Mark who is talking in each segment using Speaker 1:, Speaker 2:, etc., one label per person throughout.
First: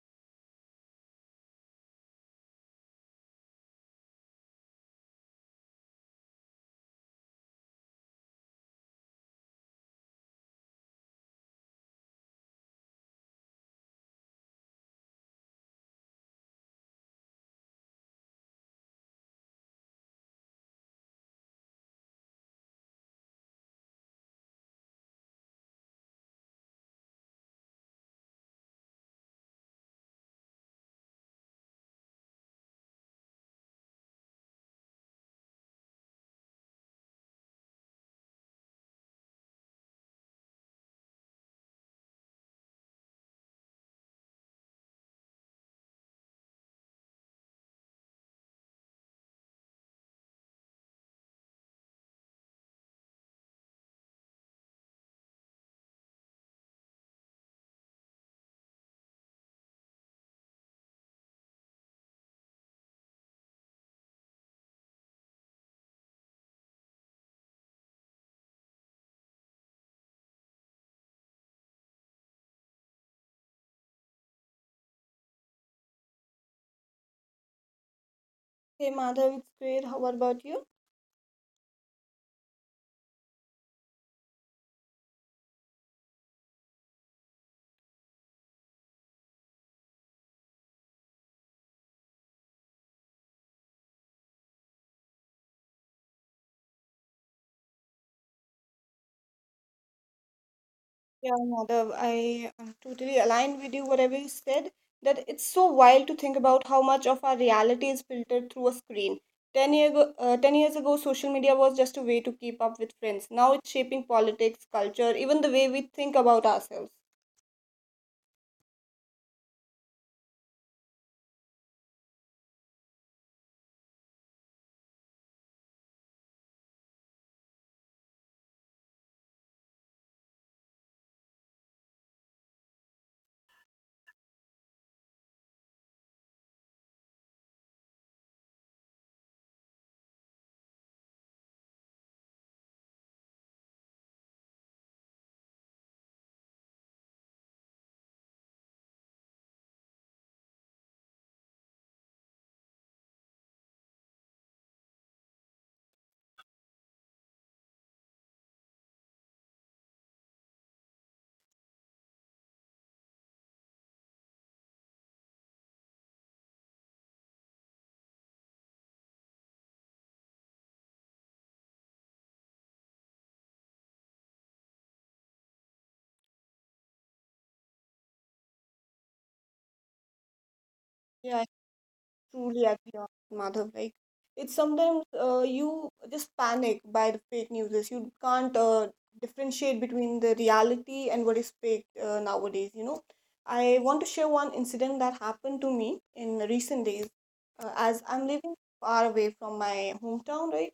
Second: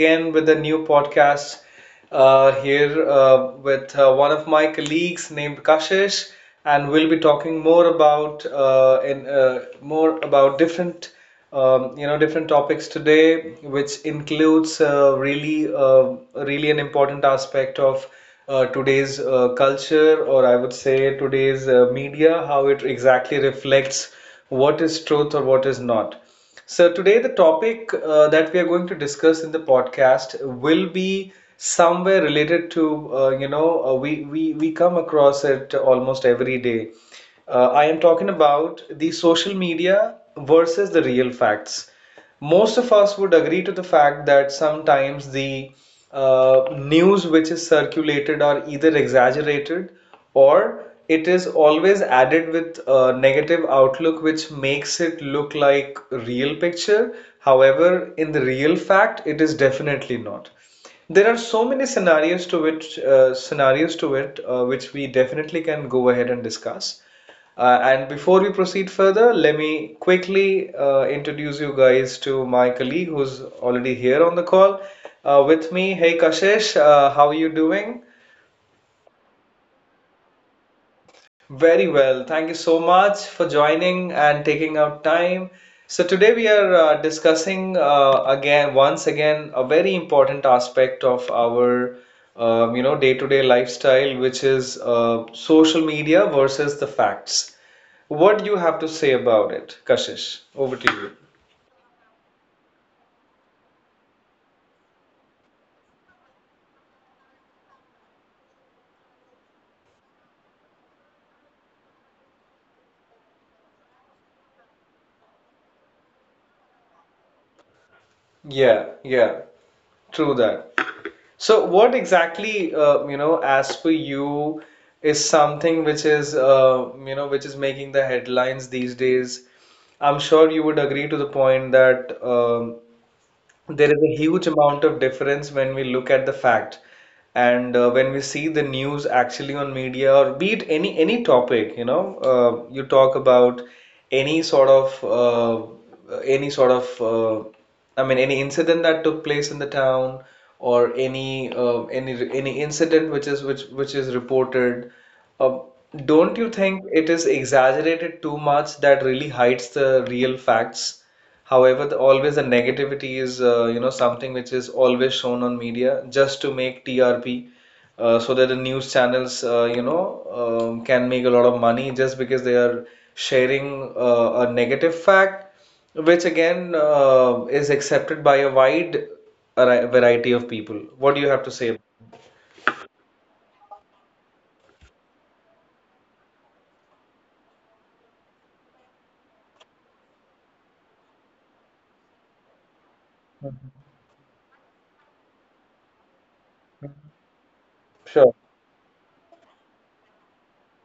Speaker 1: again with a new podcast. Here with one of my colleagues named Kashish, and we'll be talking more about more about different different topics today, which includes really an important aspect of today's culture, or I would say today's media, how it exactly reflects what is truth or what is not. So, today the topic that we are going to discuss in the podcast will be somewhere related to, we come across it almost every day. I am talking about the social media versus the real facts. Most of us would agree to the fact that sometimes the news which is circulated are either exaggerated, or it is always added with a negative outlook which makes it look like a real picture. However, in the real fact it is definitely not. There are so many scenarios to which scenarios to it which we definitely can go ahead and discuss. And before we proceed further, let me quickly introduce you guys to my colleague who's already here on the call with me. Hey Kashish, how are you doing?
Speaker 2: Hey Madhav, it's great. How about you?
Speaker 1: Very well. Thank you so much for joining and taking out time. So today we are discussing once again, a very important aspect of our, day-to-day lifestyle, which is social media versus the facts. What do you have to say about it, Kashish? Over to you.
Speaker 2: Yeah, Madhav, I am totally aligned with you, whatever you said, that it's so wild to think about how much of our reality is filtered through a screen. 10 years ago, social media was just a way to keep up with friends. Now it's shaping politics, culture, even the way we think about ourselves.
Speaker 1: Yeah, yeah. True that. So, what exactly, as for you, is something which is, which is making the headlines these days? I'm sure you would agree to the point that there is a huge amount of difference when we look at the fact, and when we see the news actually on media, or be it any topic, you know, you talk about any sort of any incident that took place in the town, or any incident which is which is reported. Uh, don't you think it is exaggerated too much that really hides the real facts? However, the, always the negativity is, something which is always shown on media just to make TRP, so that the news channels, can make a lot of money just because they are sharing a negative fact, which again is accepted by a wide variety of people. What do you have
Speaker 2: Yeah,
Speaker 1: to say?
Speaker 2: truly agree on it, Madhav. Like, it's sometimes, you just panic by the fake news. You can't differentiate between the reality and what is fake nowadays. You know, I want to share one incident that happened to me in recent days. As
Speaker 1: Sure.
Speaker 2: I'm living far away from my hometown, right?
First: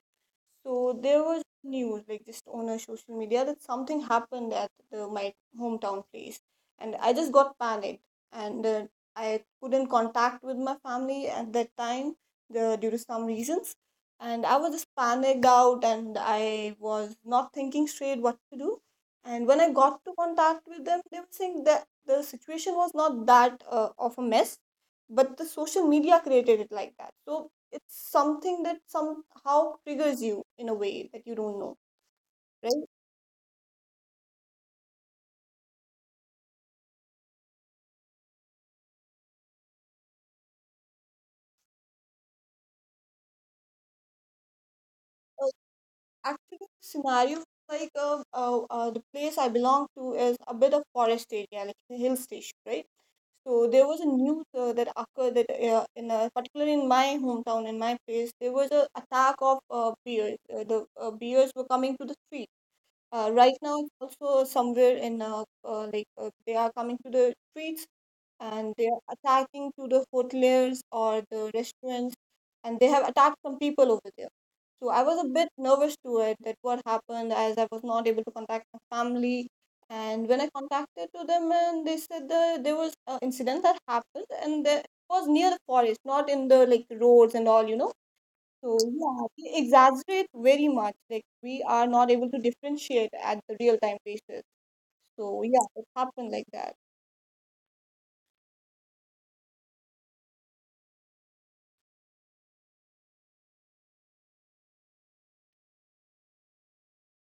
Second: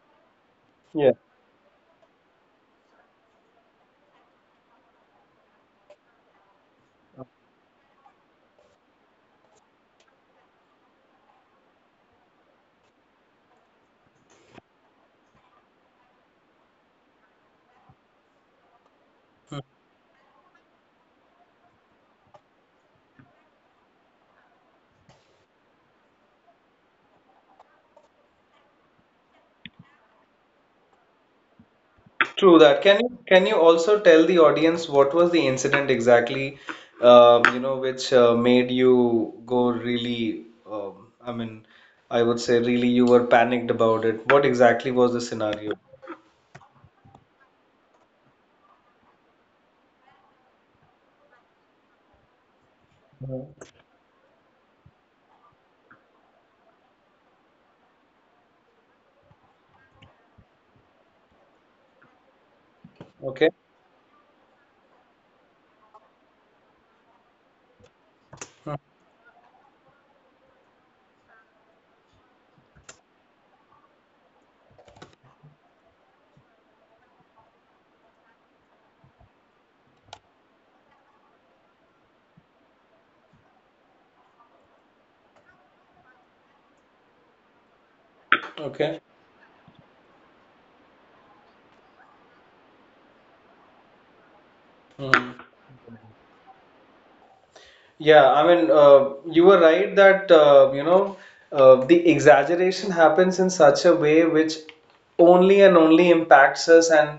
Speaker 2: So
Speaker 1: Yeah.
Speaker 2: there was news like just on a social media that something happened at my hometown place, and I just got panicked and I couldn't contact with my family at that time due to some reasons, and I was just panicked out and I was not thinking straight what to do, and when I got to contact with them, they were saying that the situation was not that of a mess, but the social media created it like that. So it's something that somehow triggers you in a way that you don't know,
Speaker 1: True
Speaker 2: right?
Speaker 1: that. Can you also tell the audience what was the incident exactly, which made you go really, um, I mean, I would say really you were panicked about it. What exactly was the
Speaker 2: Uh,
Speaker 1: scenario?
Speaker 2: Actually, the scenario, like the place I belong to is a bit of forest area, like a hill station, right? So
Speaker 1: Mhm.
Speaker 2: there was a news that occurred that in a, particularly in my hometown, in my place, there was a attack of bears. The bears were coming to the street. Right
Speaker 1: Okay,
Speaker 2: now, also somewhere in they are coming to the streets and they are attacking to the hoteliers or the restaurants, and they have attacked some people over there. So I was a bit nervous to it that what happened, as I was not able to contact my family. And when I contacted to them, and they said that there was an incident that happened, and it was near the forest, not in the like roads and all, you know. So
Speaker 1: okay.
Speaker 2: yeah, they exaggerate very much, like we are not able to differentiate at the real time basis. So
Speaker 1: Mhm.
Speaker 2: yeah, it happened like that.
Speaker 1: Yeah, I mean, you were right that the exaggeration happens in such a way which only and only impacts us, and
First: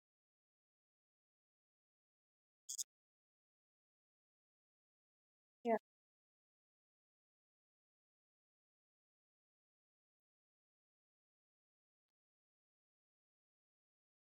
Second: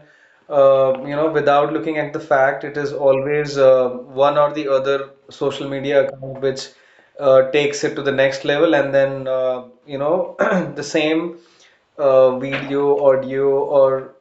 Speaker 1: without looking at the fact, it is always one or the other social
Speaker 2: Yeah,
Speaker 1: media account which takes it to the next level, and then the same video, audio, or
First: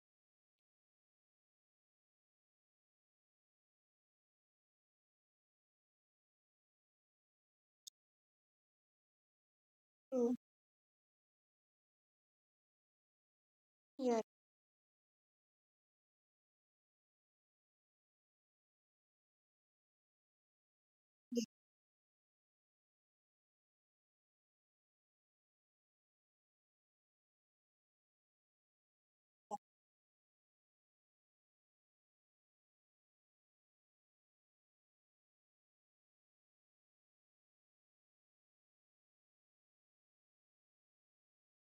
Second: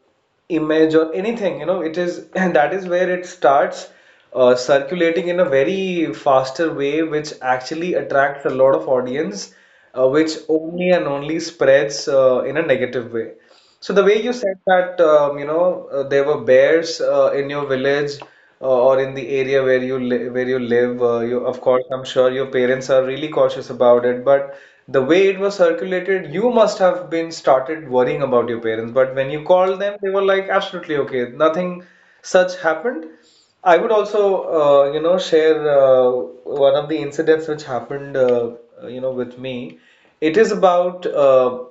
Speaker 1: image or anything, you know, it is, and that is where it starts circulating in a very faster way which actually attracts a lot of audience, which
Speaker 2: true.
Speaker 1: only and only spreads in a negative way. So the way you said that, there were bears in your village, or in the area where you li where you live, you, of course, I'm sure your parents are really cautious about it, but the way it was circulated, you must have been started worrying about your parents. But when you called them, they were like, absolutely okay, nothing such happened. I would also, share one of the incidents which happened, with me. It is about uh,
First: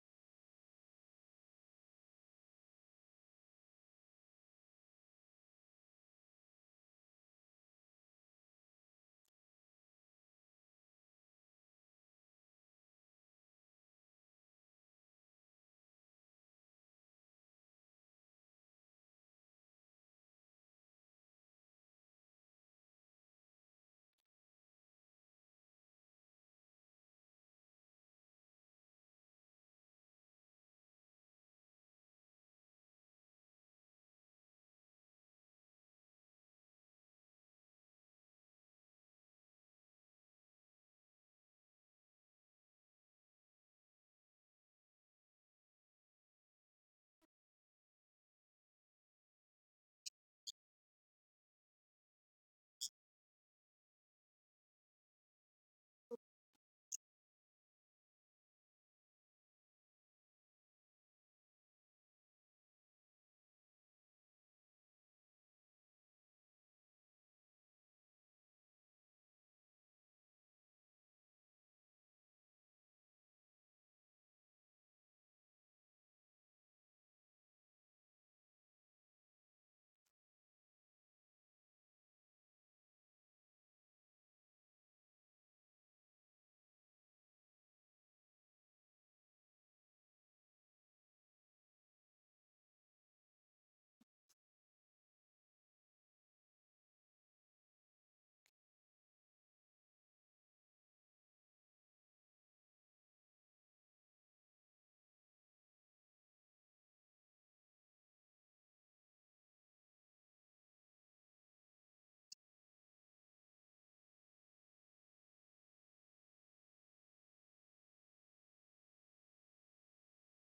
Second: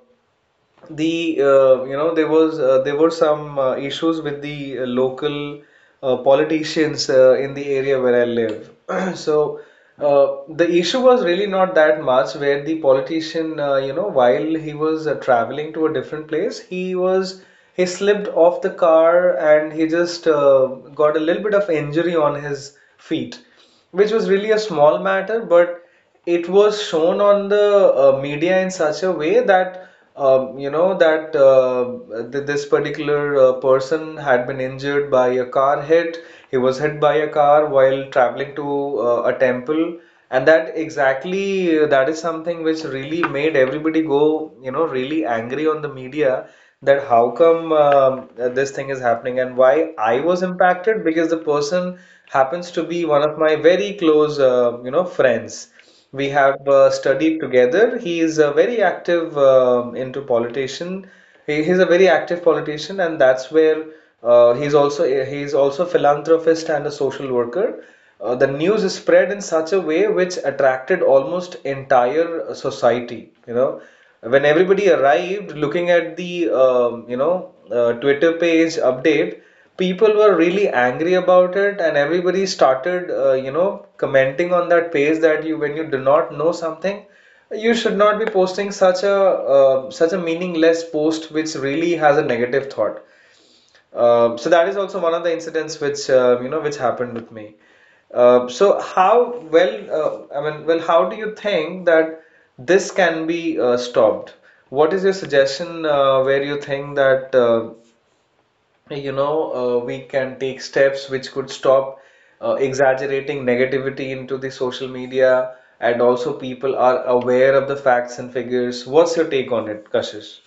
Speaker 1: the uh, you know there was there were some issues with the local politicians in the area where I live. So the issue was really not that much, where the politician, while he was traveling to a different place, he was he slipped off the car, and he just got a little bit of injury on his feet, which was really a small matter. But it was shown on the media in such a way that, that this particular person had been injured by a car hit. He was hit by a car while traveling to a temple, and that exactly that is something which really made everybody go, you know, really angry on the media, that how come this thing is happening. And why I was impacted, because the person happens to be one of my very close, friends. We have studied together. He is a very active into politician. He's a very active politician, and that's where uh, he's also he's also philanthropist and a social worker. The news is spread in such a way which attracted almost entire society. You know, when everybody arrived, looking at the Twitter page update, people were really angry about it, and everybody started commenting on that page, that you when you do not know something, you should not be posting such a such a meaningless post which really has a negative thought. So that is also one of the incidents which which happened with me. So how well how do you think that this can be stopped? What is your suggestion, where you think that, you know we can take steps which could stop exaggerating negativity into the social media, and also people are aware of the facts and figures. What's your take on it, Kashish?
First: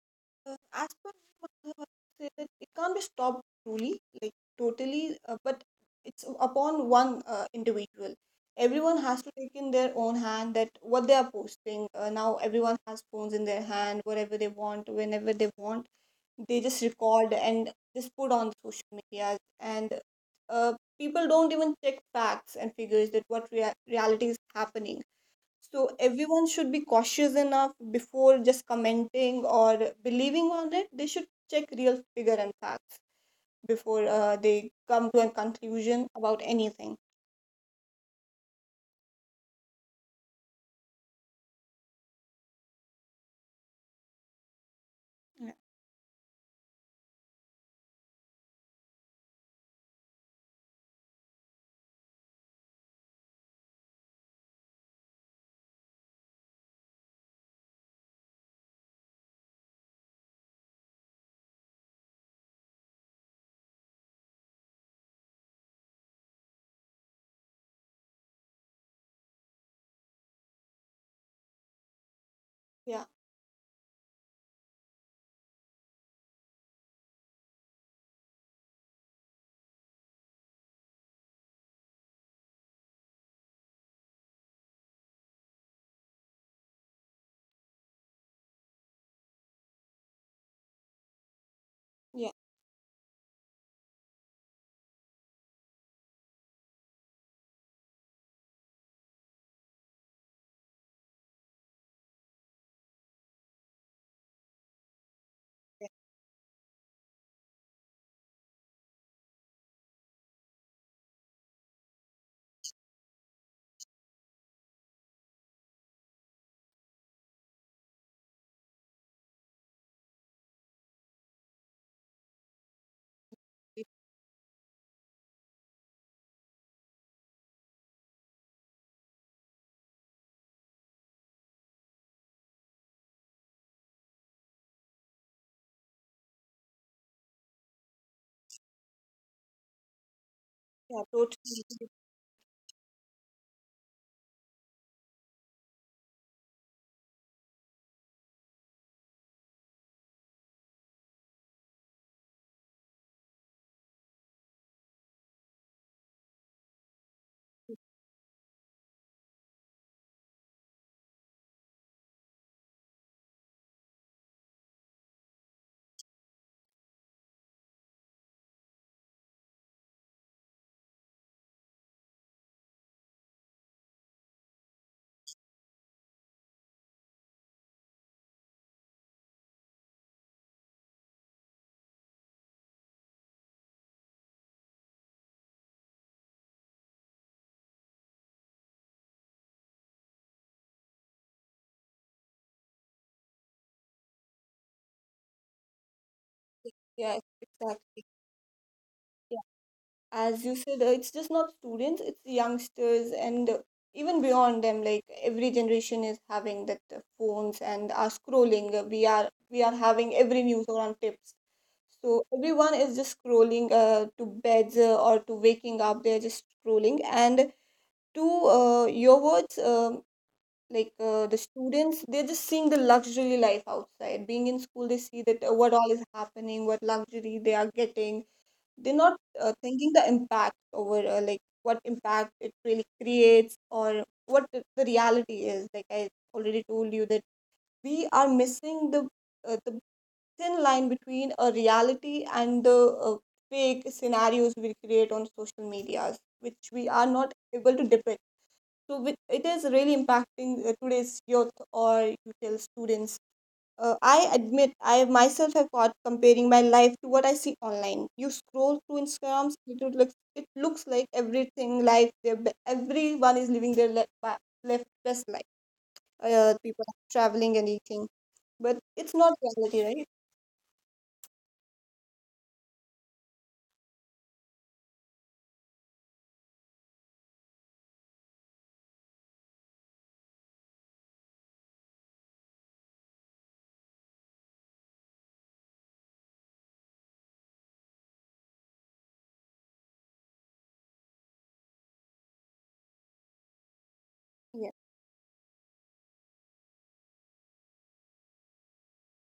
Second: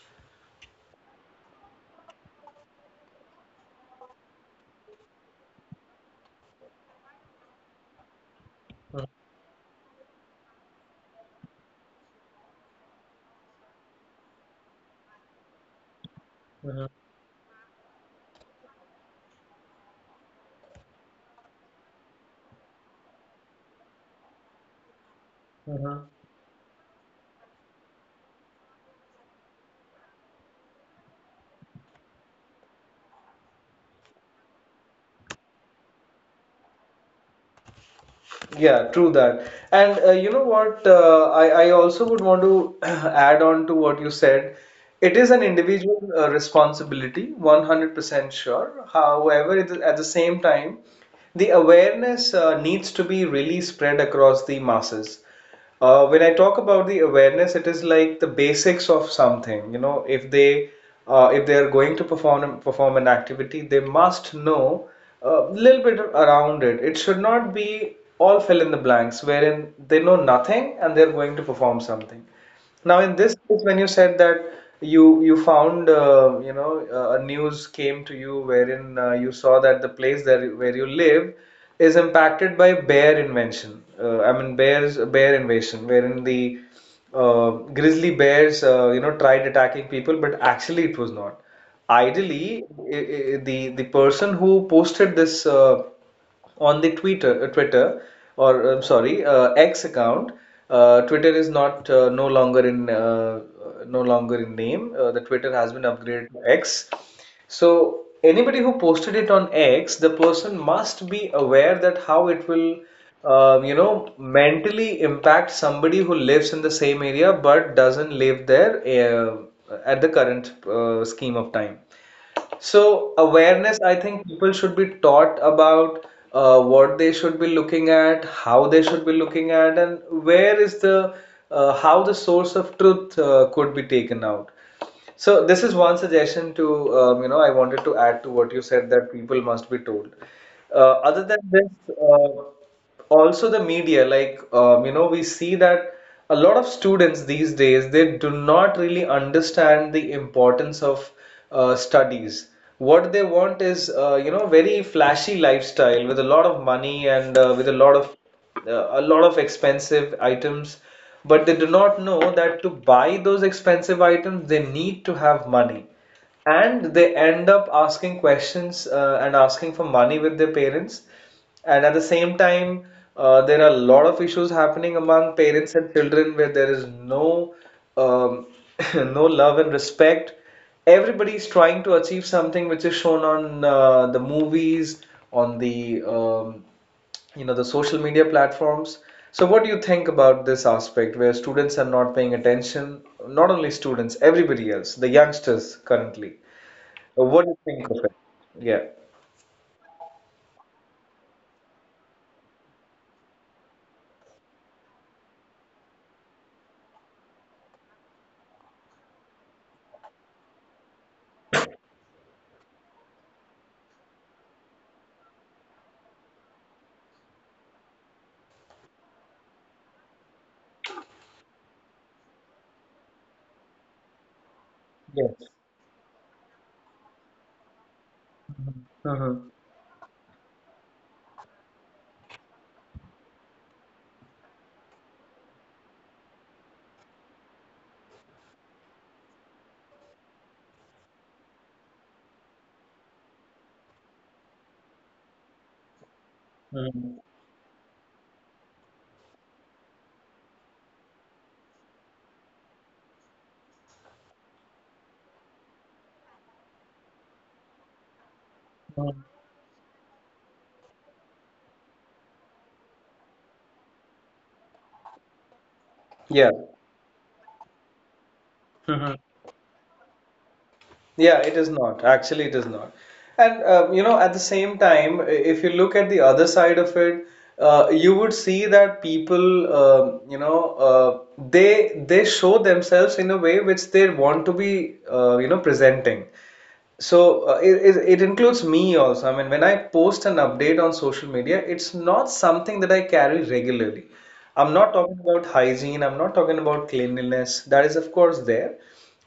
Speaker 2: As per me, what I would say, that it can't be stopped truly, like totally, but it's upon one individual. Everyone
Speaker 1: Mhm,
Speaker 2: has to take in their own hand that what they are posting. Now everyone has phones in their hand, whatever they want, whenever they want, they just
Speaker 1: mhm,
Speaker 2: record and just put on social medias. And uh, people don't even check facts and figures that what reality is happening. So
Speaker 1: mhm.
Speaker 2: everyone should be cautious enough before just commenting or believing on it. They should check real figure and facts before they come to a conclusion about anything.
Speaker 1: Yeah, true that. And, you know what? I also would want to add on to what you said. It is an
Speaker 2: Yeah,
Speaker 1: individual responsibility, 100% sure. However, it, is, at the same time, the awareness needs to be really spread across the masses. When I talk about the awareness, it is like the basics of something. You know, if they are going to perform an activity, they must know a little bit around it. It should not be all fill in the blanks, wherein they know nothing and they're going to perform something.
Speaker 2: yeah,
Speaker 1: Now, in this case, when you said that you found a news came to you wherein you saw that the place that where you live is impacted by bear invention. Bear invasion, wherein the uh, grizzly bears tried attacking people, but actually it was not.
Speaker 2: yeah,
Speaker 1: Ideally, I the person who posted this. On the Twitter, Twitter, or I'm sorry, X account. Twitter is not no longer in, no longer in name. The Twitter has been upgraded to X. So anybody who posted it on X, the person must be aware that how it will, mentally impact somebody who lives in the same area but doesn't live there uh, at the current scheme of time. So awareness, I think people should be taught about what they should be looking at, how they should be looking at, and where is the how the source of truth could be taken out. So this is one suggestion to, I wanted to add to what you said, that people must be told.
Speaker 2: yeah,
Speaker 1: Other than
Speaker 2: totally.
Speaker 1: this, also the media, like, we see that a lot of students these days, they do not really understand the importance of studies. What they want is very flashy lifestyle with a lot of money, and with a lot of expensive items, but they do not know that to buy those expensive items, they need to have money. And they end up asking questions and asking for money with their parents. And at the same time, there are a lot of issues happening among parents and children where there is no um, no love and respect. Everybody is trying to achieve something which is shown on the movies, on the the social media platforms. So what do you think about this aspect where students are not paying attention? Not only students, everybody else, the youngsters currently.
Speaker 2: Yeah,
Speaker 1: What
Speaker 2: exactly.
Speaker 1: do you
Speaker 2: Yeah,
Speaker 1: think of it? Yeah.
Speaker 2: as you said, it's just not students, it's youngsters and even beyond them. Like every generation is having that phones and are scrolling. We are having every news on tips. So everyone is just scrolling to beds or to waking up. They're just scrolling. And to your words, the students, they're just seeing the luxury life outside. Being in school, they see that
Speaker 1: Yes.
Speaker 2: what all is happening, what luxury they are getting. They're not
Speaker 1: Mm-hmm.
Speaker 2: thinking the impact over, like what impact it really creates, or what the reality is. Like, I already told you that we are missing the, the thin line between a reality and the, uh, fake scenarios we create on social medias, which we are not able to depict. So it is really impacting today's youth, or you tell students. Uh, I admit I myself have caught comparing my life to what I see online. You scroll through
Speaker 1: Mm-hmm.
Speaker 2: Instagram, it would looks it looks like everything life their be- everyone is living their life, left best life. People are traveling and eating, but
Speaker 1: Yeah.
Speaker 2: it's not reality, right?
Speaker 1: Yeah, it is not. Actually, it is not. And you know, at the same time, if you look at the other side of it, you would see that people, you know, uh, they show themselves in a way which they want to be, you know, presenting. So it includes me also. I mean, when I post an update on social media, it's not something that I carry regularly. I'm
Speaker 2: Yeah,
Speaker 1: not talking about hygiene. I'm not talking about cleanliness. That is, of course, there.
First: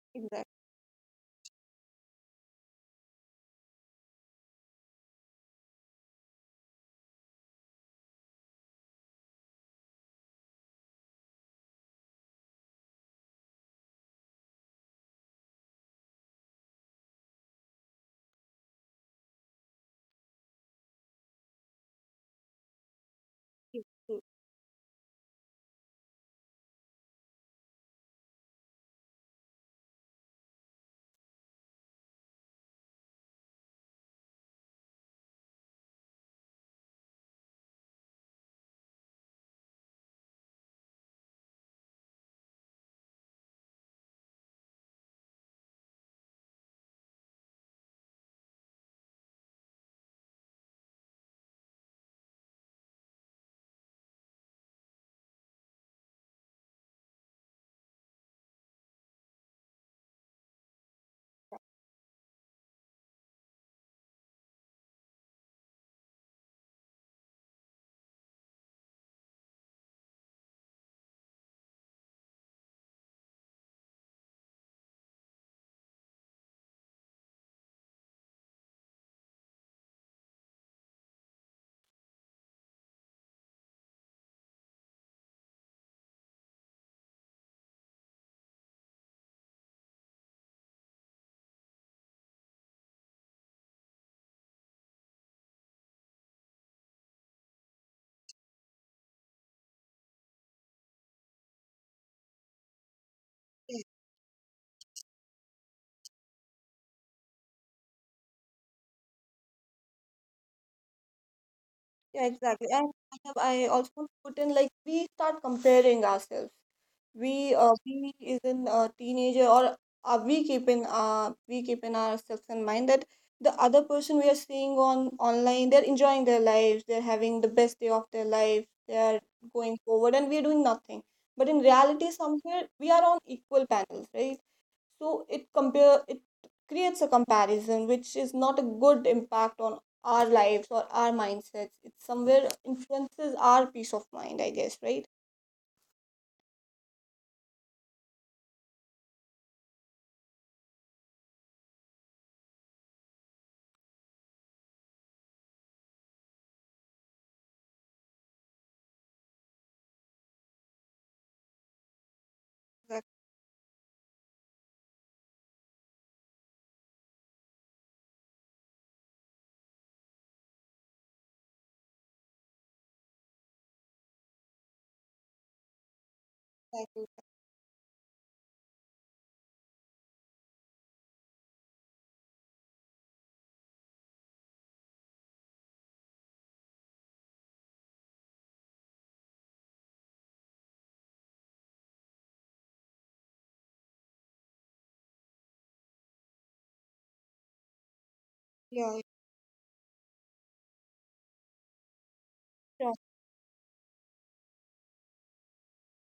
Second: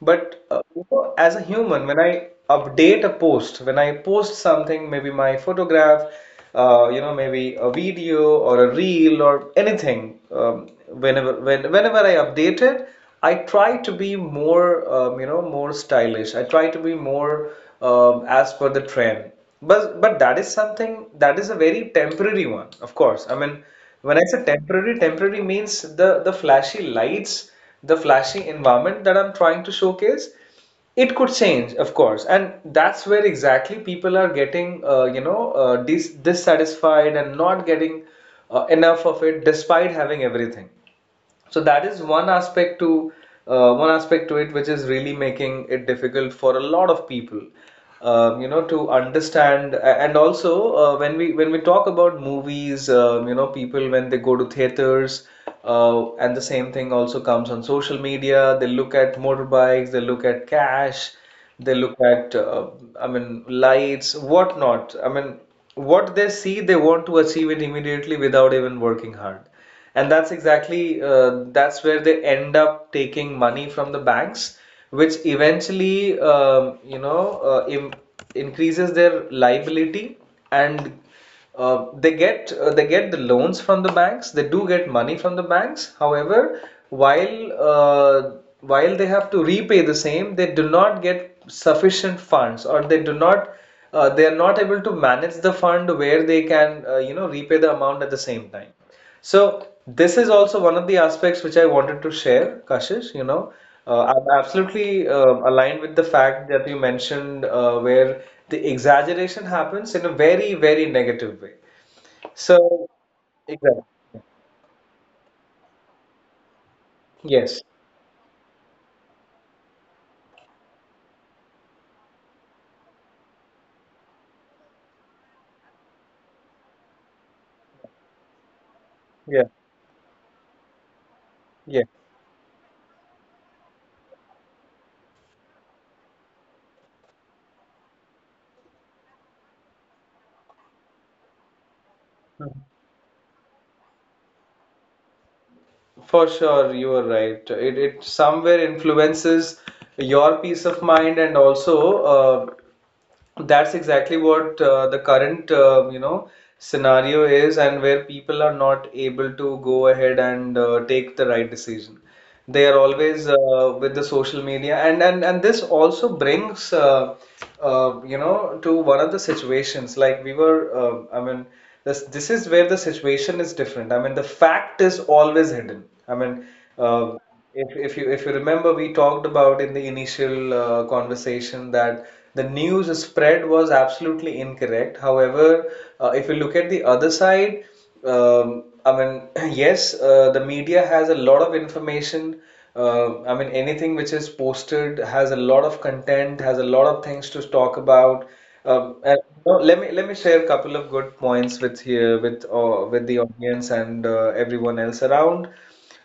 Speaker 1: But
Speaker 2: exactly.
Speaker 1: you know, as a human, when I update a post, when I post something, maybe my photograph, you know, maybe a video or a reel or anything, whenever I update it, I try to be more, you know, more stylish. I try to be more as per the trend. But that is something that is a very temporary one, of course. I mean, when I say temporary, temporary means the flashy lights, the flashy environment that I'm trying to showcase. It could change, of course, and that's where exactly people are getting, you know, dissatisfied and not getting enough of it, despite having everything. So that is one aspect to it, which is really making it difficult for a lot of people, you know, to understand. And also, when we talk about movies, you know, people when they go to theaters, and the same thing also comes on social media. They look at motorbikes, they look at cash, they look at, I mean, lights, whatnot. I mean, what they see, they want to achieve it immediately without even working hard. And that's exactly that's where they end up taking money from the banks, which eventually you know im increases their liability, and they get the loans from the banks. They do get money from the banks. However, while uh, while they have to repay the same, they do not get sufficient funds, or they are not able to manage the fund where they can you know repay the amount at the same time. So this is also one of the aspects which I wanted to share, Kashish. You know, I'm absolutely aligned with the fact that you mentioned where the exaggeration happens in a very, very negative way.
Speaker 2: Yeah,
Speaker 1: So,
Speaker 2: exactly. And I have, I
Speaker 1: exactly.
Speaker 2: also put in, like we start comparing ourselves. We,
Speaker 1: Yes.
Speaker 2: we is in a teenager, or we keep in ourselves in mind that the other person we are seeing on online, they're enjoying their lives, they're having the best day of their life, they're
Speaker 1: Yeah.
Speaker 2: going forward, and we're doing nothing. But in
Speaker 1: Yeah.
Speaker 2: reality, somewhere we are on equal panels, right? So it creates a comparison which is not a good impact on our lives or our mindsets. It somewhere
Speaker 1: Mhm.
Speaker 2: influences our peace of mind, I guess, right?
Speaker 1: For sure, you are right. It somewhere influences your peace of mind and also uh, that's exactly what the current you know scenario is, and where people are not able to go ahead and take the right decision. They are
Speaker 2: that's
Speaker 1: always with the social media, and this also brings you know to one of the situations. Like we were, I mean, this is where the situation is different. I mean, the fact is always hidden. I mean,
Speaker 2: like
Speaker 1: uh, if you remember, we talked about in the initial conversation that the news spread was absolutely incorrect. However, if you look at the other side. I mean, yes, the media has a lot of information. I mean, anything which is posted has a lot of content, has a lot of things to talk about.
Speaker 2: yeah,
Speaker 1: And, you know, let me share a couple of good points with here
Speaker 2: sure.
Speaker 1: with the audience and everyone else around.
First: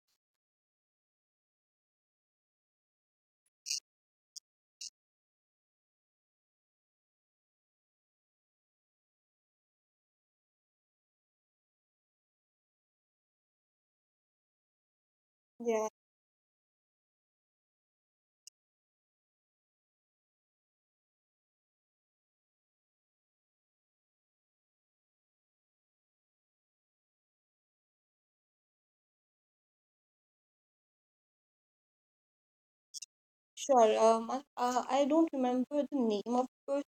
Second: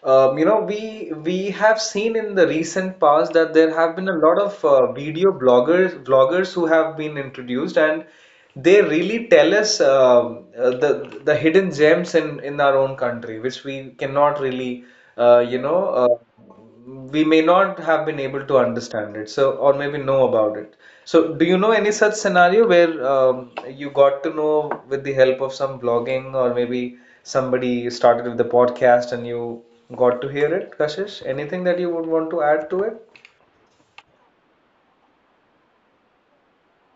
Speaker 1: You know, we have seen in the recent past that there have been a lot of video bloggers who have been introduced, and they really tell us the hidden gems in our own country, which we cannot really, you know,
Speaker 2: Yeah.
Speaker 1: we may not have been able to understand it, so or maybe know about it. So, do you know any such scenario where you got to know with the help of some blogging or maybe somebody started with the podcast and you got to hear it, Kashish? Anything that you would want to add to it?
Speaker 2: Sure. I don't remember the name of the person,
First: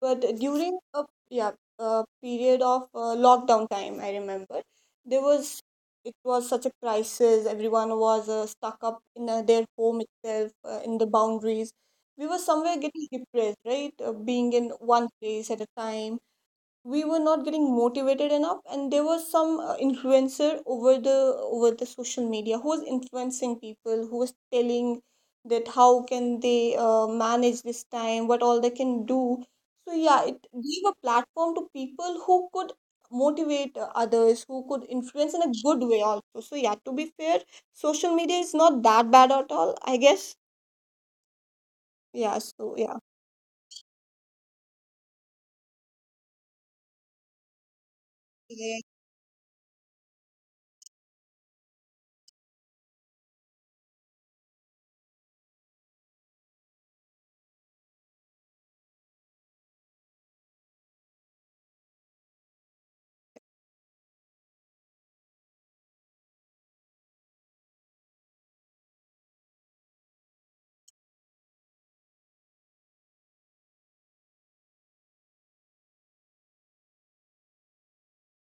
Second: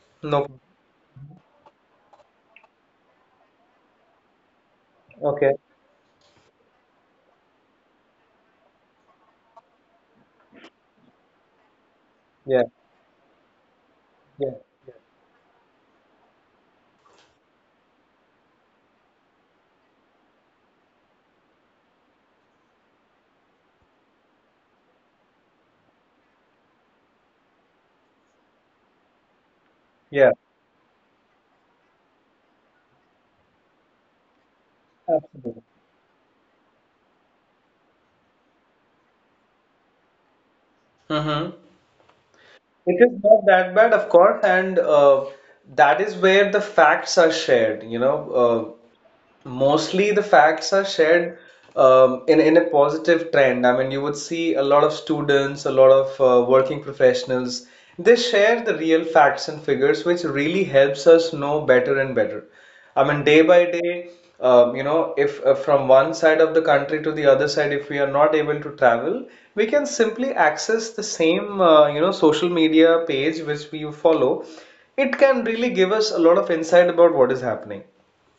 Speaker 2: but
Speaker 1: No.
Speaker 2: during a yeah, a period of lockdown time, I remember there
Speaker 1: Okay.
Speaker 2: was, it was such a crisis. Everyone was stuck up in their home itself, in the boundaries. We were
Speaker 1: Yeah.
Speaker 2: somewhere getting depressed, right?
Speaker 1: Yeah.
Speaker 2: Being in one place at a time, we were not getting motivated enough, and there was some influencer over the, over the social media who was influencing people, who was telling that how can they manage this time, what all they can do. So yeah,
Speaker 1: Yeah.
Speaker 2: it gave a platform to people who could motivate others, who could influence in a
Speaker 1: Absolutely.
Speaker 2: good way also. So yeah, to be fair, social media is not that bad at all, I guess.
Speaker 1: Mm-hmm.
Speaker 2: Yeah, so yeah.
Speaker 1: It is not that bad, of course, and that is where the facts are shared. You know,
Speaker 2: Yeah.
Speaker 1: mostly the facts are shared in a positive trend. I mean, you would see a lot of students, a lot of working professionals. They share the real facts and figures, which really helps us know better and better. I mean, day by day, you know, if from one side of the country to the other side, if we are not able to travel, we can simply access the same, you know, social media page which we follow. It can really give us a lot of insight about what is happening.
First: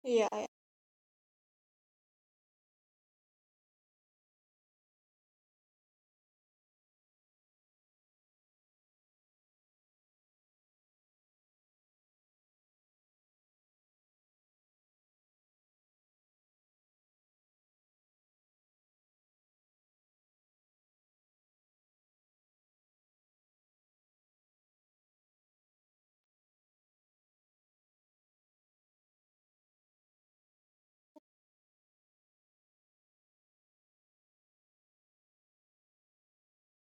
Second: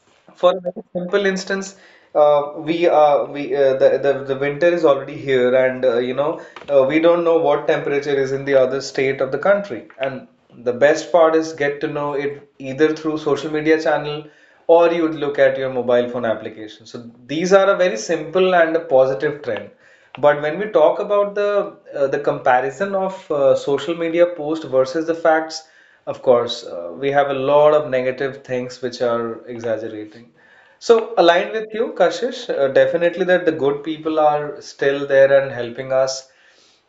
Speaker 2: Yeah.
Speaker 1: For a very simple instance, uh, we uh, we uh, the, the winter is already here, and you know we don't know what temperature is in the other state of the country. And the best part is get to know it either through social media channel or you would look at your mobile phone application. So these are a very simple and a positive trend. But when we talk about the comparison of social media post versus the facts, of course, we have a lot of negative things which are exaggerating. So, aligned with you, Kashish, definitely that the good people are still there and helping us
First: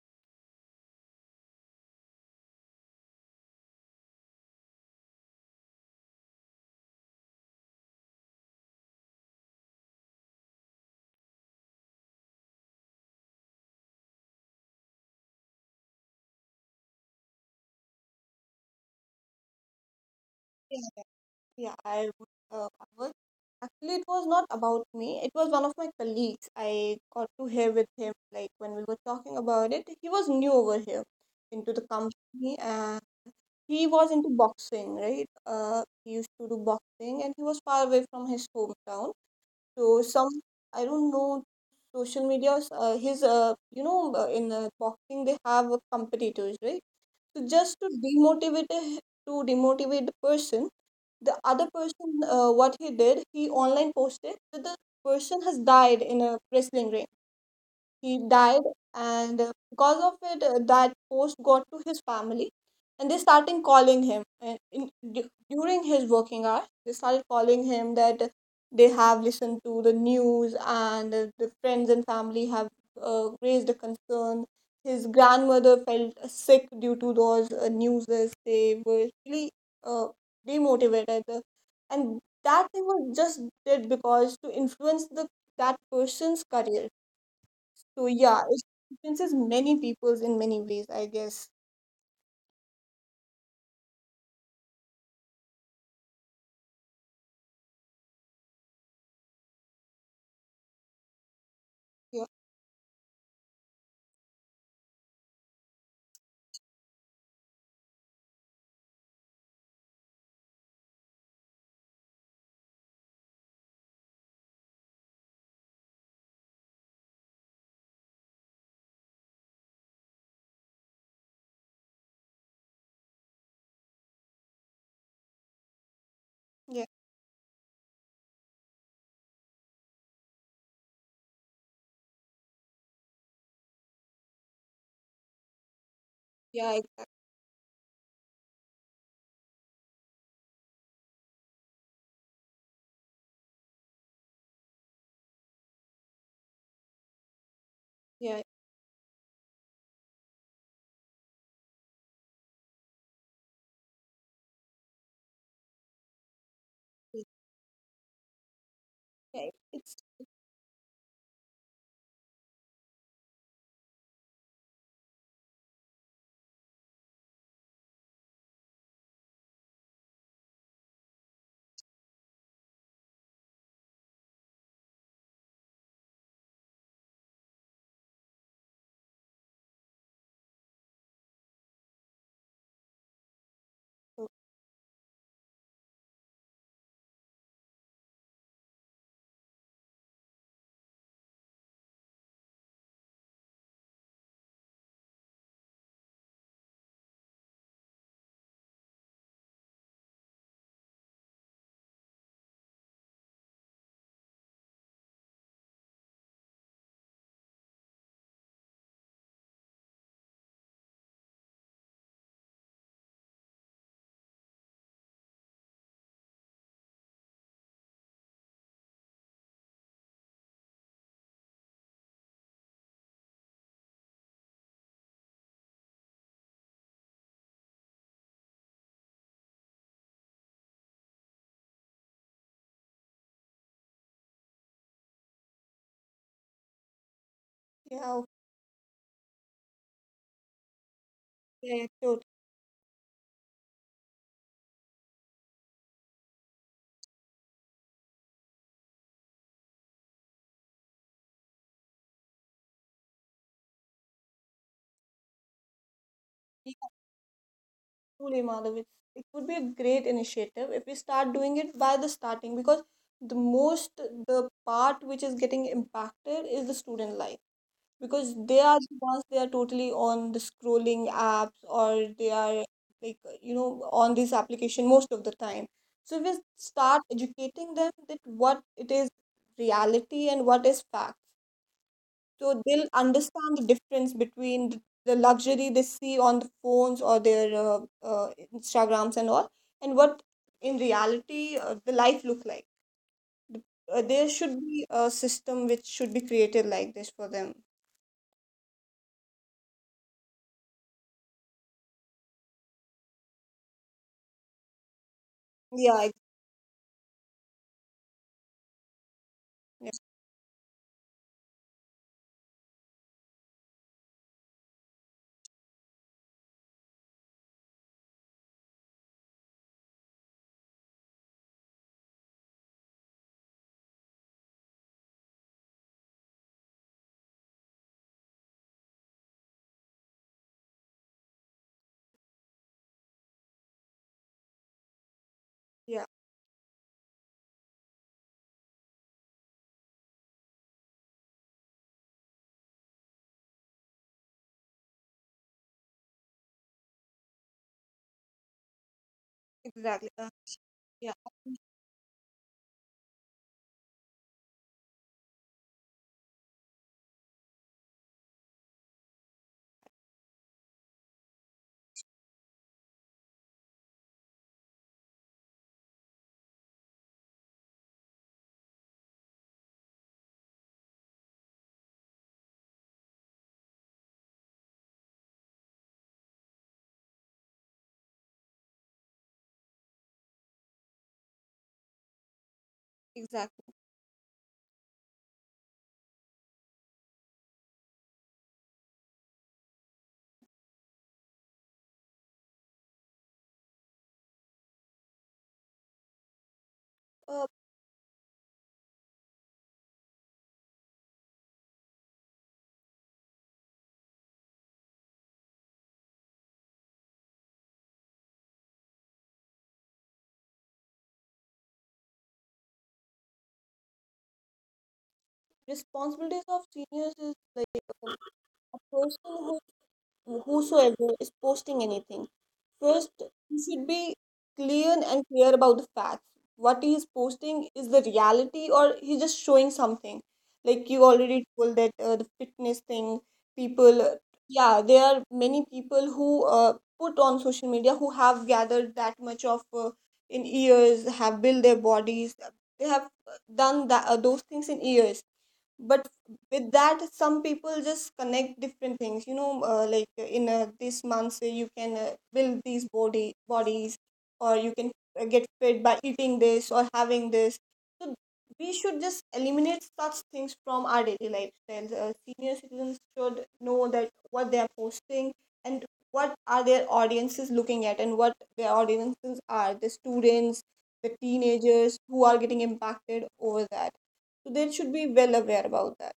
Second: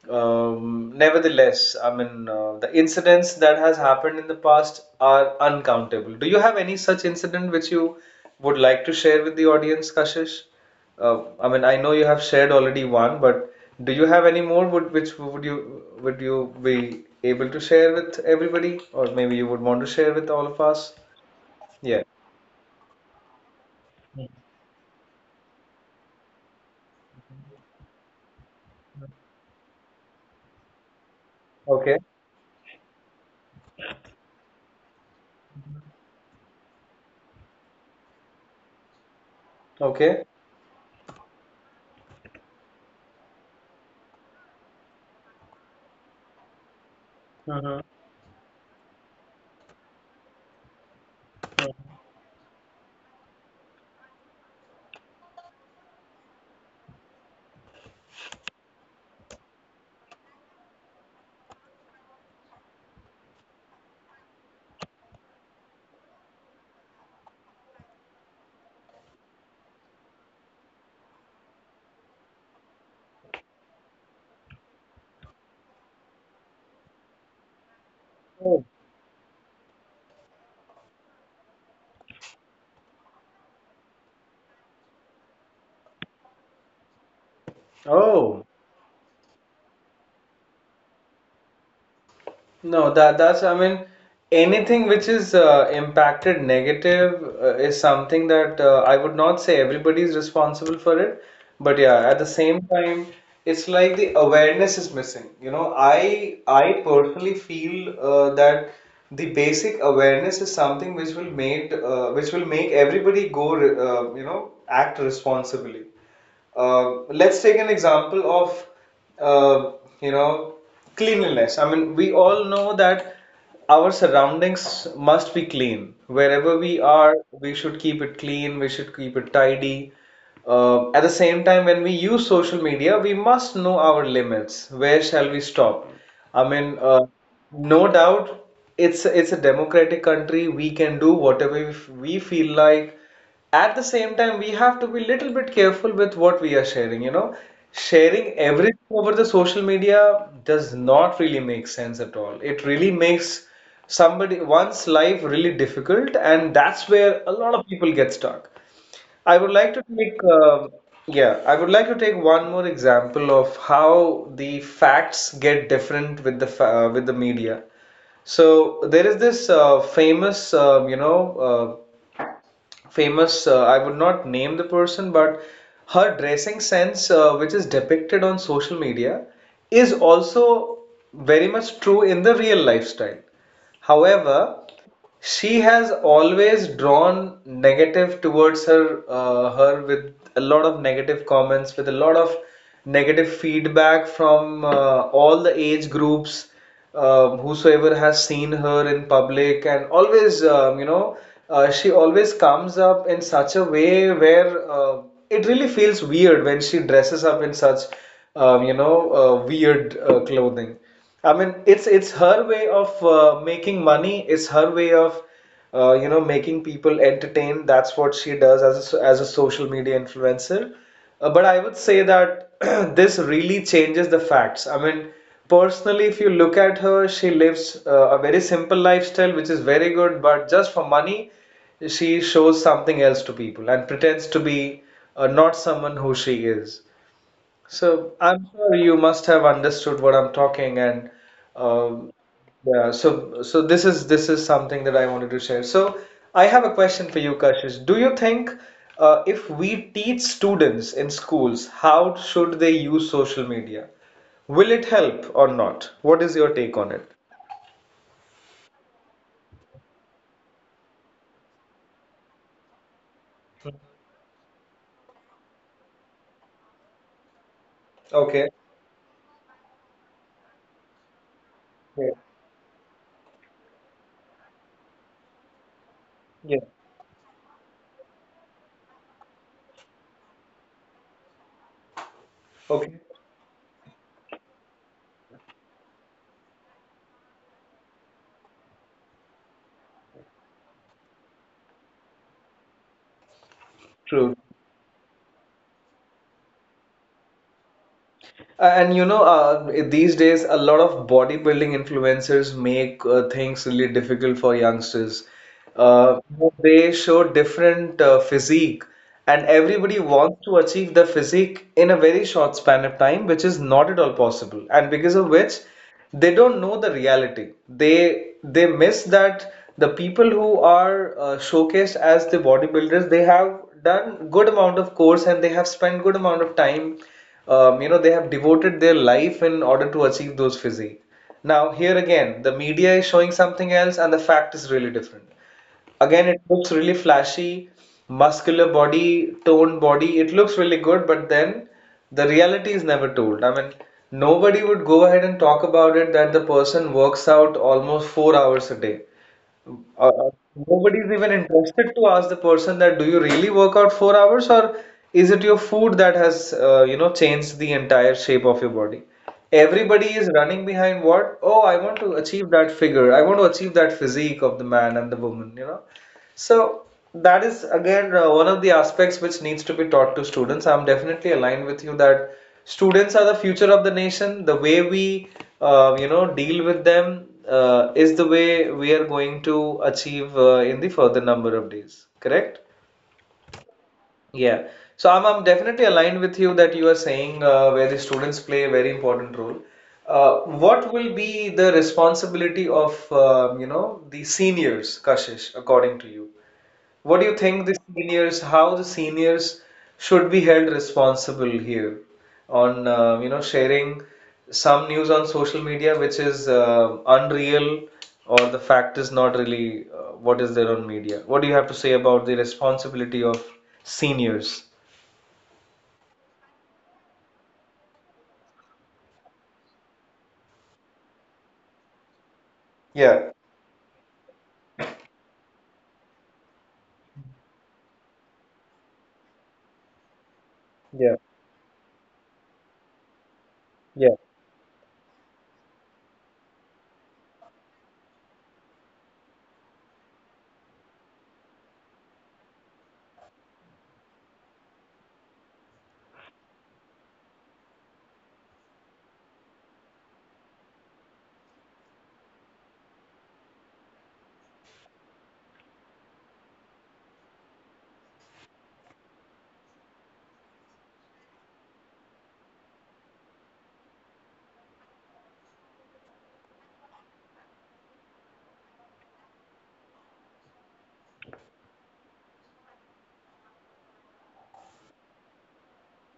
Speaker 1: nevertheless, I mean, the incidents that has happened in the past are uncountable. Do you have any such incident which you would like to share with the audience, Kashish? I mean, I know you have shared already one, but do you have any more which would you be able to share with everybody, or maybe you would want to share with all of us?
Speaker 2: Yeah,
Speaker 1: Yeah.
Speaker 2: I would. I was actually, it was not about me. It was one of my colleagues. I got to hear with him like when we were talking about it. He was new over here into the
Speaker 1: Okay.
Speaker 2: company, and he was into boxing, right? He used to do boxing, and he was far away from his hometown. So some,
Speaker 1: Okay.
Speaker 2: I don't know, social media. His, you know, in boxing they have competitors, right? So just to
Speaker 1: Mm-hmm.
Speaker 2: demotivate to demotivate the person, the other person, what he did, he online posted that the person has died in a wrestling ring, he died. And because of it, that post got to his family, and they started calling him and in, during his working hours they started calling him, that they have listened to the news, and the friends and family have raised a concern. His grandmother felt sick due to those news. They
Speaker 1: Oh.
Speaker 2: were really uh, demotivated, and that thing was just did, because to influence the, that person's career. So yeah, it
Speaker 1: Oh.
Speaker 2: influences many peoples in many ways, I guess.
Speaker 1: No, that's I mean, anything which is impacted negative is something that I would not say everybody is responsible for it, but
Speaker 2: Yeah,
Speaker 1: yeah, at the same time, it's like the awareness is missing. You know, I personally feel that the basic awareness is something which will make everybody you know act responsibly. Let's take an example of uh, you know cleanliness. I mean, we all know that our surroundings must be clean.
Speaker 2: yeah,
Speaker 1: Wherever we are, we should keep it clean. We should keep it tidy. At the same time, when we use social media, we must know our limits. Where shall we stop?
Speaker 2: yeah,
Speaker 1: I
Speaker 2: exactly.
Speaker 1: mean, no doubt, it's a democratic country. We can do whatever we feel like. At the same time, we have to be little bit careful with what we are sharing, you know.
Speaker 2: Yeah,
Speaker 1: Sharing everything over the social media does not really make sense at all. It really makes somebody one's life really difficult, and that's
Speaker 2: it-
Speaker 1: where a lot of people get stuck.
Speaker 2: yeah,
Speaker 1: I would
Speaker 2: it's
Speaker 1: like to take yeah, I would like to take one more example of how the facts get different with with the media. So there is this famous you know uh, famous I would not name the person, but her dressing sense, which is depicted on social media, is also very much true in the real lifestyle.
Speaker 2: true.
Speaker 1: However, she has always drawn negative towards her, with a lot of negative comments, with a lot of negative feedback from all the age groups, whosoever has seen her in public. And always you know she always comes up in such a way where it really feels weird when she dresses up in such you know weird clothing. I mean, it's her way of making money. It's her way of you know making people entertained. That's what she does as a, as a social media influencer. Uh, but I would say that this really changes the facts. I mean, personally, if you look at her, she lives a very simple lifestyle, which is very good, but just for money, she shows something else to people and pretends to be not someone who she is.
Speaker 2: Yeah, okay,
Speaker 1: So I'm sure you must have understood what I'm talking. And
Speaker 2: yeah, totally.
Speaker 1: um, yeah, so so this is something that I wanted to share. So I have a question for you, Kashish. Do you think if we teach students in schools how should they use social media, will it help or not? What is
Speaker 2: Yeah,
Speaker 1: your take on it?
Speaker 2: truly, Madhav, it's, it would be a great initiative if we start doing it by the starting, because the part which is getting impacted is the student life, because they
Speaker 1: Okay.
Speaker 2: are the ones, they are totally on the scrolling apps, or they
Speaker 1: Yeah.
Speaker 2: are, like you know, on this application most of the time. So we
Speaker 1: Yeah.
Speaker 2: start educating them that what it is reality and what is fact, so they'll
Speaker 1: Okay.
Speaker 2: understand the difference between the luxury they see on the phones, or their, Instagrams and all, and what in reality the life look like. The- there
Speaker 1: True.
Speaker 2: should be a system which should be created like this for them.
Speaker 1: And you know, these days, a lot of bodybuilding influencers make things really difficult for youngsters.
Speaker 2: yeah ex-
Speaker 1: Uh, they show different physique, and
Speaker 2: yeah.
Speaker 1: everybody wants to achieve the physique in a very short span of time, which is not at all possible. And because of which, they don't know the reality they they miss that the people who are showcased as the bodybuilders, they have done good amount of course and they have spent good amount of time. You know, they have devoted their life in order to achieve those physique. Now here again the media is showing something else and the fact is really different.
Speaker 2: Yeah.
Speaker 1: Again, it looks really flashy, muscular body, toned body. It looks really good, but then the reality is never told. I mean, nobody would go ahead and talk about it that the person works out almost 4 hours a day.
Speaker 2: Exactly.
Speaker 1: Uh,
Speaker 2: Yeah,
Speaker 1: Nobody's even interested to ask the person that do you really work out 4 hours, or is it your food that has you know changed the entire shape of your body? Everybody is running behind what? Oh, I want to achieve that figure. I want to achieve that physique of the man and the woman, you know? So that is again one of the aspects which needs to be taught to students. I'm definitely aligned with you that students are the future of the nation. The way we you know deal with them is the way we are going to achieve in the further number of days. Correct?
Speaker 2: exactly.
Speaker 1: Yeah. So I'm definitely aligned with you that you are saying where the students play a very important role. What will be the responsibility of you know the seniors, Kashish, according to you? What do you
Speaker 2: Uh,
Speaker 1: think the seniors, how the seniors should be held responsible here on you know sharing some news on social media which is unreal, or the fact is not really what is there on media? What do you have to say about the responsibility of seniors?
Speaker 2: responsibilities of seniors is like, um, a person who, whosoever is posting anything, first,
Speaker 1: Yeah,
Speaker 2: you should be clear and clear about the facts. What he is posting is the reality, or he's just showing something. Like you
Speaker 1: yeah.
Speaker 2: already told that the fitness thing, people, yeah, there are many people who put on social media, who have gathered that much of in years, have built their bodies, they have done that, those things in years. But with that, some people just connect different things, you know, like in this month, say you can build these body bodies, or you can get fit by eating this or having this. So we should just eliminate such things from our daily lifestyles. Uh, senior citizens should know that what they are posting, and what are their audiences looking at, and what their audiences are, the students, the teenagers who are getting impacted over that. So they should be well aware about that.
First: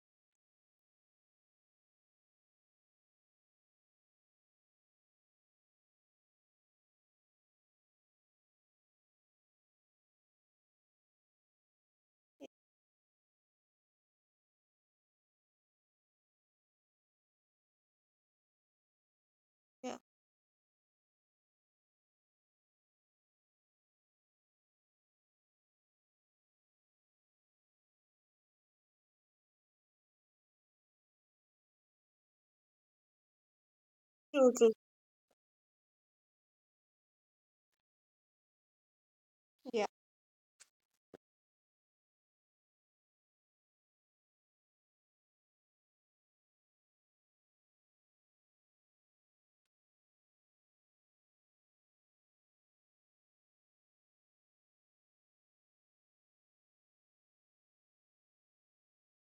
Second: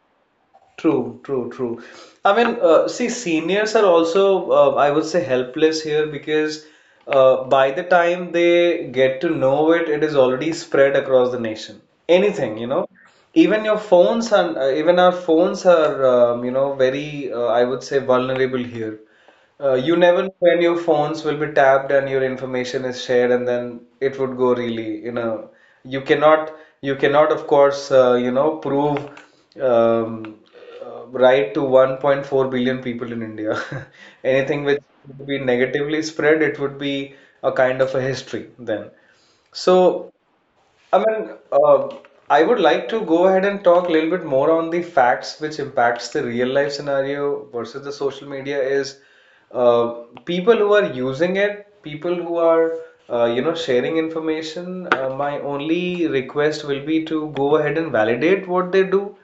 Speaker 1: True, true, true. I mean, see, seniors are also, I would say, helpless here because by the time they get to know it, it is already spread across the nation. Anything, you know, even your phones and even our phones are, you know, very, I would say, vulnerable here. You
Speaker 2: Yeah,
Speaker 1: never know when your phones will be tapped and your information is shared, and then it would go really, you know, you cannot, you cannot, of course, you know, prove um, right to 1.4 billion people in India.
Speaker 2: true,
Speaker 1: Anything
Speaker 2: true.
Speaker 1: which would be negatively spread, it would be a kind of a history then.
Speaker 2: Yeah.
Speaker 1: So I mean, I would like to go ahead and talk a little bit more on the facts which impacts the real life scenario versus the social media is uh, people who are using it, people who are you know sharing information. My only request will be to go ahead and validate what they do.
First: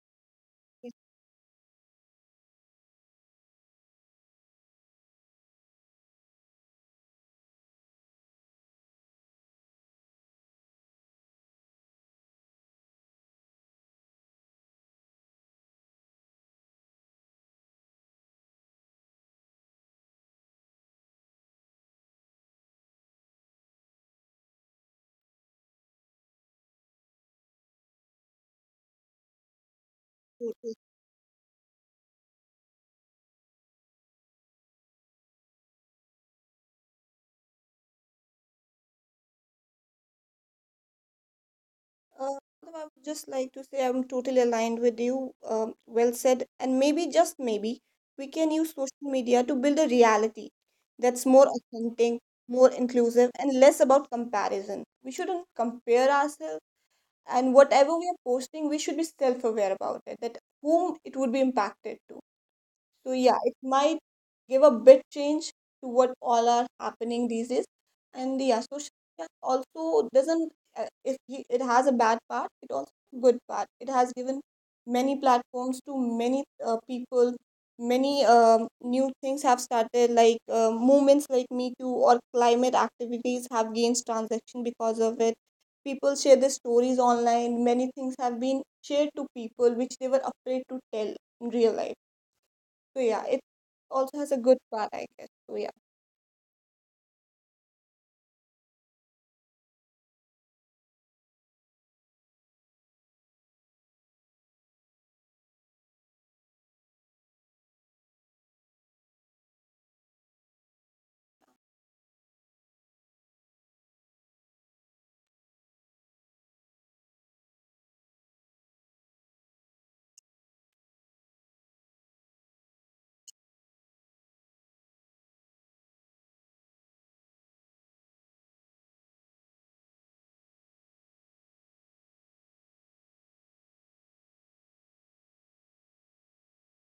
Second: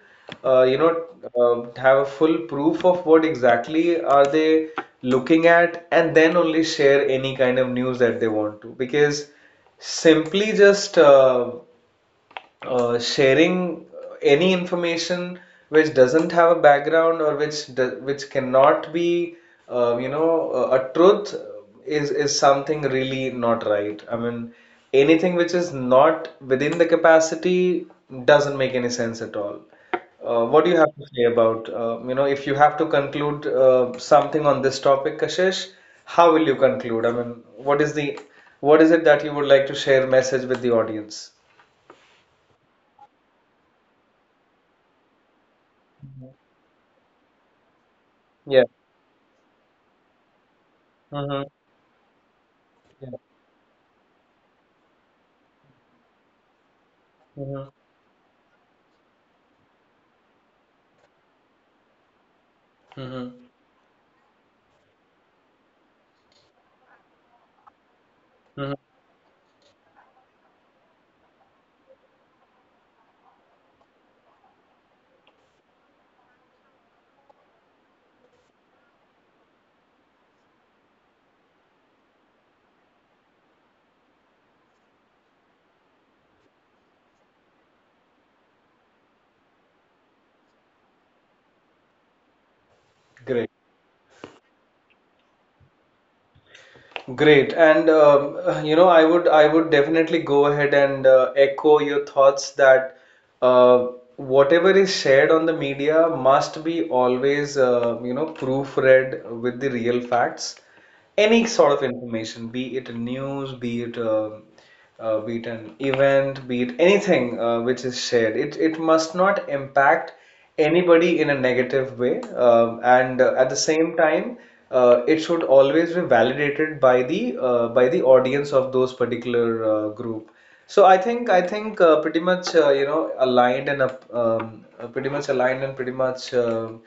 Speaker 1: You know, have a full proof of what exactly are they looking at, and then only share any kind of news that they want to, because simply just sharing any information which doesn't have a background or which do, which cannot be you know a truth, is something really not right. I mean, anything which is not within the capacity doesn't make any sense at all.
Speaker 2: True,
Speaker 1: What do
Speaker 2: true.
Speaker 1: you have to say about you know, if you have to conclude something on this topic, Kashish, how will you conclude? I mean, what is the, what is it that you would like to share message with the audience?
Speaker 2: Uh, Madam, I would just like to say I'm totally aligned with you. Well said. And maybe, just maybe, we can
Speaker 1: Yeah.
Speaker 2: use social media to build a reality that's
Speaker 1: Mm-hmm.
Speaker 2: more authentic, more
Speaker 1: Yeah.
Speaker 2: inclusive, and less about comparison. We shouldn't compare ourselves. And
Speaker 1: Mm-hmm.
Speaker 2: whatever we are posting, we should be self aware about it, that whom it would be impacted to. So
Speaker 1: Mm-hmm.
Speaker 2: yeah, it might give a bit change to what all are happening these days. And yeah,
Speaker 1: Mm-hmm.
Speaker 2: social media also doesn't. If it has a bad part, it also has a good part. It has given many platforms to many people. Many new things have started, like movements like Me Too, or climate activities have gained transaction because of it. People share their stories online. Many things have been shared to people which they were afraid to tell in real life. So yeah, it
Speaker 1: Great.
Speaker 2: also has a good part, I guess. So yeah,
Speaker 1: Great. And you know, I would definitely go ahead and echo your thoughts that uh, whatever is shared on the media must be always you know proofread with the real facts. Any sort of information, be it news, be it an event, be it anything which is shared. It must not impact anybody in a negative way, and at the same time, it should always be validated by the audience of those particular group. So I think pretty much you know aligned and pretty much aligned and pretty much um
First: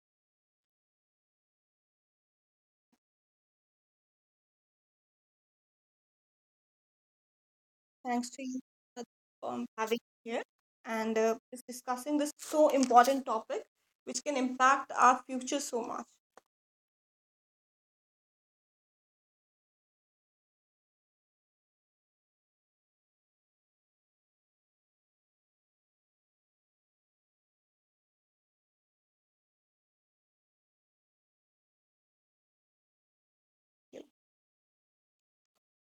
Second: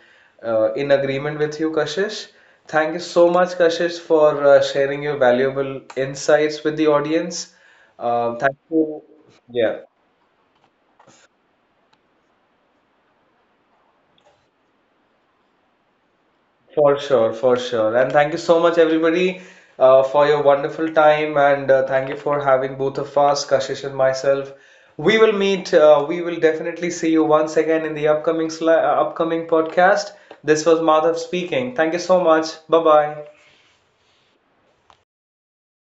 Speaker 1: uh, in agreement with you, Kashish. Thank you so much, Kashish, for sharing your valuable insights with the audience.
Speaker 2: thanks to
Speaker 1: Thank
Speaker 2: you
Speaker 1: you.
Speaker 2: for
Speaker 1: Yeah,
Speaker 2: having me here, and is discussing this so important topic, which can impact our future so much.
Speaker 1: for sure, for sure. And thank you so much, everybody, for your wonderful time. And thank you for having both of us, Kashish and myself. We will meet. We will definitely see you once again in the upcoming sli upcoming podcast. This was Madhav speaking. Thank you so much. Bye bye.
Speaker 2: Yeah.